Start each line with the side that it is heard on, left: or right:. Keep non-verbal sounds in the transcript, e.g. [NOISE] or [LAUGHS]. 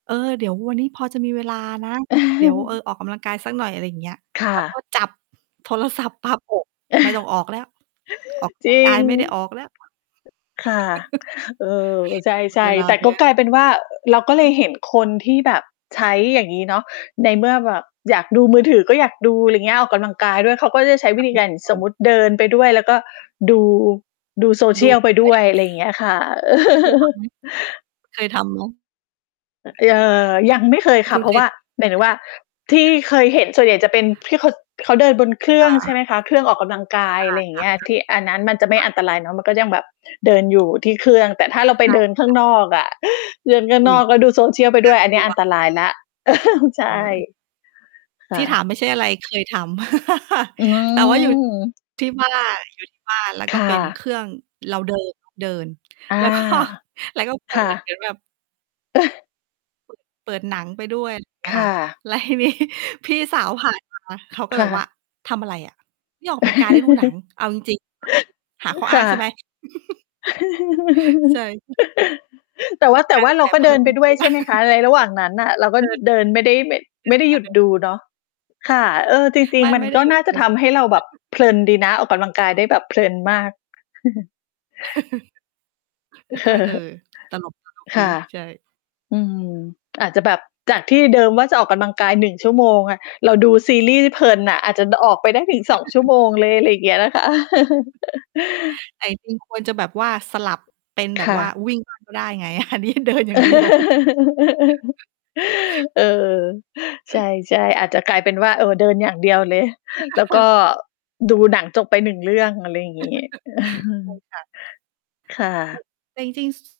right: เออ เดี๋ยววันนี้พอจะมีเวลานะ เดี๋ยว เออ
left: [CHUCKLES]
right: ออกกำลังกายสักหน่อย อะไรอย่างเงี้ย
left: ค่
right: แล้วพอ
left: ะ
right: จับ โทรศัพท์ปั๊บ โอ้ ไม่ต้อง
left: [CHUCKLES]
right: ออกแล้ว ออก ก
left: จ
right: ำลั
left: ร
right: ง
left: ิ
right: กา
left: ง
right: ยไม่ได้ออกแล้ว
left: ค่ะ
right: [CHUCKLES]
left: เออ ใ
right: หม
left: ช
right: ด เ
left: ่
right: วลา
left: ๆ แต่
right: ไป
left: ก
right: แ
left: ็
right: ล้ว
left: กลายเป็นว่า เราก็เลยเห็นคนที่แบบใช้อย่างงี้เนาะ ในเมื่อแบบอยากดูมือถือ ก็อยากดู อะไรอย่างเงี้ย ออกกำลังกายด้วย เขาก็จะใช้วิธีการ สมม
right: [UNINTELLIGIBLE]
left: ุติเดินไปด้วย แล้วก็ดู ดู
right: ดู
left: Social
right: ไป
left: ไป
right: ด้
left: ด
right: ว
left: ้
right: ย
left: วย อะไรอย่างเงี้ยค่ะ
right: เคยทำไห
left: [CHUCKLES]
right: ม เคยทำไหม?
left: อ เอ่อ ยังไม่เคยค
right: ค
left: ่
right: ุ
left: ะ
right: ณ
left: เพ
right: เ
left: ร
right: ค
left: าะว
right: ย
left: ่า
right: ทำไห
left: หมายถึงว่าที่
right: ม? [CHUCKLES]
left: เคยเห็นส่วนใหญ่จะเป็นที่ เขา เขาเดินบนเครื
right: ค
left: ่อ
right: ่
left: ง ใช
right: ะ
left: ่ไหมคะ เครื่องออกกำลังกาย
right: อ
left: อ
right: า
left: ะไรอย่า
right: ค
left: งเ
right: ่
left: ง
right: ะ
left: ี้ย
right: ๆ
left: คืออันนั้นมันจะ
right: ค
left: ไม่
right: ่
left: อ
right: ะ
left: ันตรายเนาะ มันก็ยังแบบเดินอยู่ที่เครื่อง แต่ถ้าเราไป
right: ค่ะ
left: เดินข้
right: ค
left: าง
right: ่ะ
left: นอกอะ เดินข้าง
right: อุ
left: น
right: ๊ย
left: อ
right: น
left: ก
right: ่
left: แล้วดู Social ไปด้วย
right: า
left: อัน
right: ก
left: น
right: ล
left: ี้
right: ัว
left: อันตรายแล้ว [CHUCKLES] ใช่
right: เคย
left: ค
right: ที
left: ่
right: ่ถา
left: ะ
right: มไม่ใช่อะไร เคยทำ [CHUCKLES]
left: อื
right: แต่ว่าอยู่
left: ม
right: ที่ บ้าน อยู่ที่บ้าน แล้ว
left: ค
right: ก็
left: ่
right: เป็นเค
left: ะ
right: รื่องเรา เดิน เดิน
left: อา
right: แล้วก็ แล้วก็ เปิ
left: ค
right: ด
left: ่
right: เห
left: ะ
right: มือนแบบ
left: [CHUCKLES]
right: เปิด เปิดหนังไปด้วย อย่างเงี้
left: ค
right: ยค
left: ่
right: ่ะ
left: ะ
right: แล้วที นี้ พี่สาวผ่าน มา เขาก็
left: ค
right: แบ
left: ่
right: บว่
left: ะ
right: า "ทำอะไรอะ นี่ออกกำลังกาย หรือดูหนัง
left: [CHUCKLES]
right: เอาจริง ๆ หาข้อ
left: ค
right: อ้าง
left: ่ะ
right: ใช่ไหม?" [CHUCKLES] ใช่
left: [CHUCKLES] แต่ว่า แ
right: ใ
left: ต
right: ช
left: ่
right: ่
left: ว่าเ
right: แ
left: ร
right: ต
left: า
right: ่
left: ก็
right: เพ
left: เด
right: ิ่
left: ิน
right: ม
left: ไปด้ว
right: ไม
left: ย
right: ่ไ
left: ใ
right: ด
left: ช
right: ้
left: ่ไหมคะ? ในระหว่างนั้นน่ะ เราก็
right: คือ
left: เดินไม่ได้ แแบบ
right: เดิ
left: ไม่
right: น
left: ได้
right: ค
left: ห
right: ่
left: ย
right: ะ
left: ุ
right: เ
left: ด
right: ดิน
left: ดูเนาะ ค่ะ เออ จริ
right: ไ
left: ง
right: ม่
left: ๆ มั
right: ไ
left: น
right: ม่ได้
left: ก็
right: หยุด
left: น่า
right: เ
left: จ
right: ด
left: ะ
right: ิน
left: ทำให้เราแบบ
right: [UNINTELLIGIBLE]
left: เพลินดีนะ ออกกำลังกายได้แบบเพลินมาก [CHUCKLES]
right: [CHUCKLES] นี่ก็ เออ
left: [CHUCKLES]
right: ตลก ตลก
left: ค
right: ดี
left: ่ะ
right: ใช่
left: อืม อาจจะแบบจากที่เดิมว่าจะออกกำลังกาย 1 ชั่วโมงอะ เราดูซีรีส์เพลินน่ะ อาจจะออกไปได้ถึง 2 ชั่ว
right: [CHUCKLES]
left: โมงเลย อะไรอย่างเงี้ยนะคะ [CHUCKLES]
right: แต่ จริง ๆ ควรจะแบบว่าสลับเป็นแ
left: ค
right: บบ
left: ่
right: ว่า
left: ะ
right: วิ่งบ้าง ก็ได้ไง อันนี้เดินอย่างเดียว
left: [LAUGHS] เออ
right: เ
left: ใช
right: ออ
left: ่ ๆ อาจจะกลายเป็นว่า เออ เดินอย่างเดียวเลย แล้วก็
right: [CHUCKLES]
left: ดูหนังจบไป 1 เรื่อง อะไรอย่างงี้
right: [CHUCKLES] ใช่
left: เออ
right: ค่ะ
left: ค่ะ
right: ใช่ แต่จริง ๆ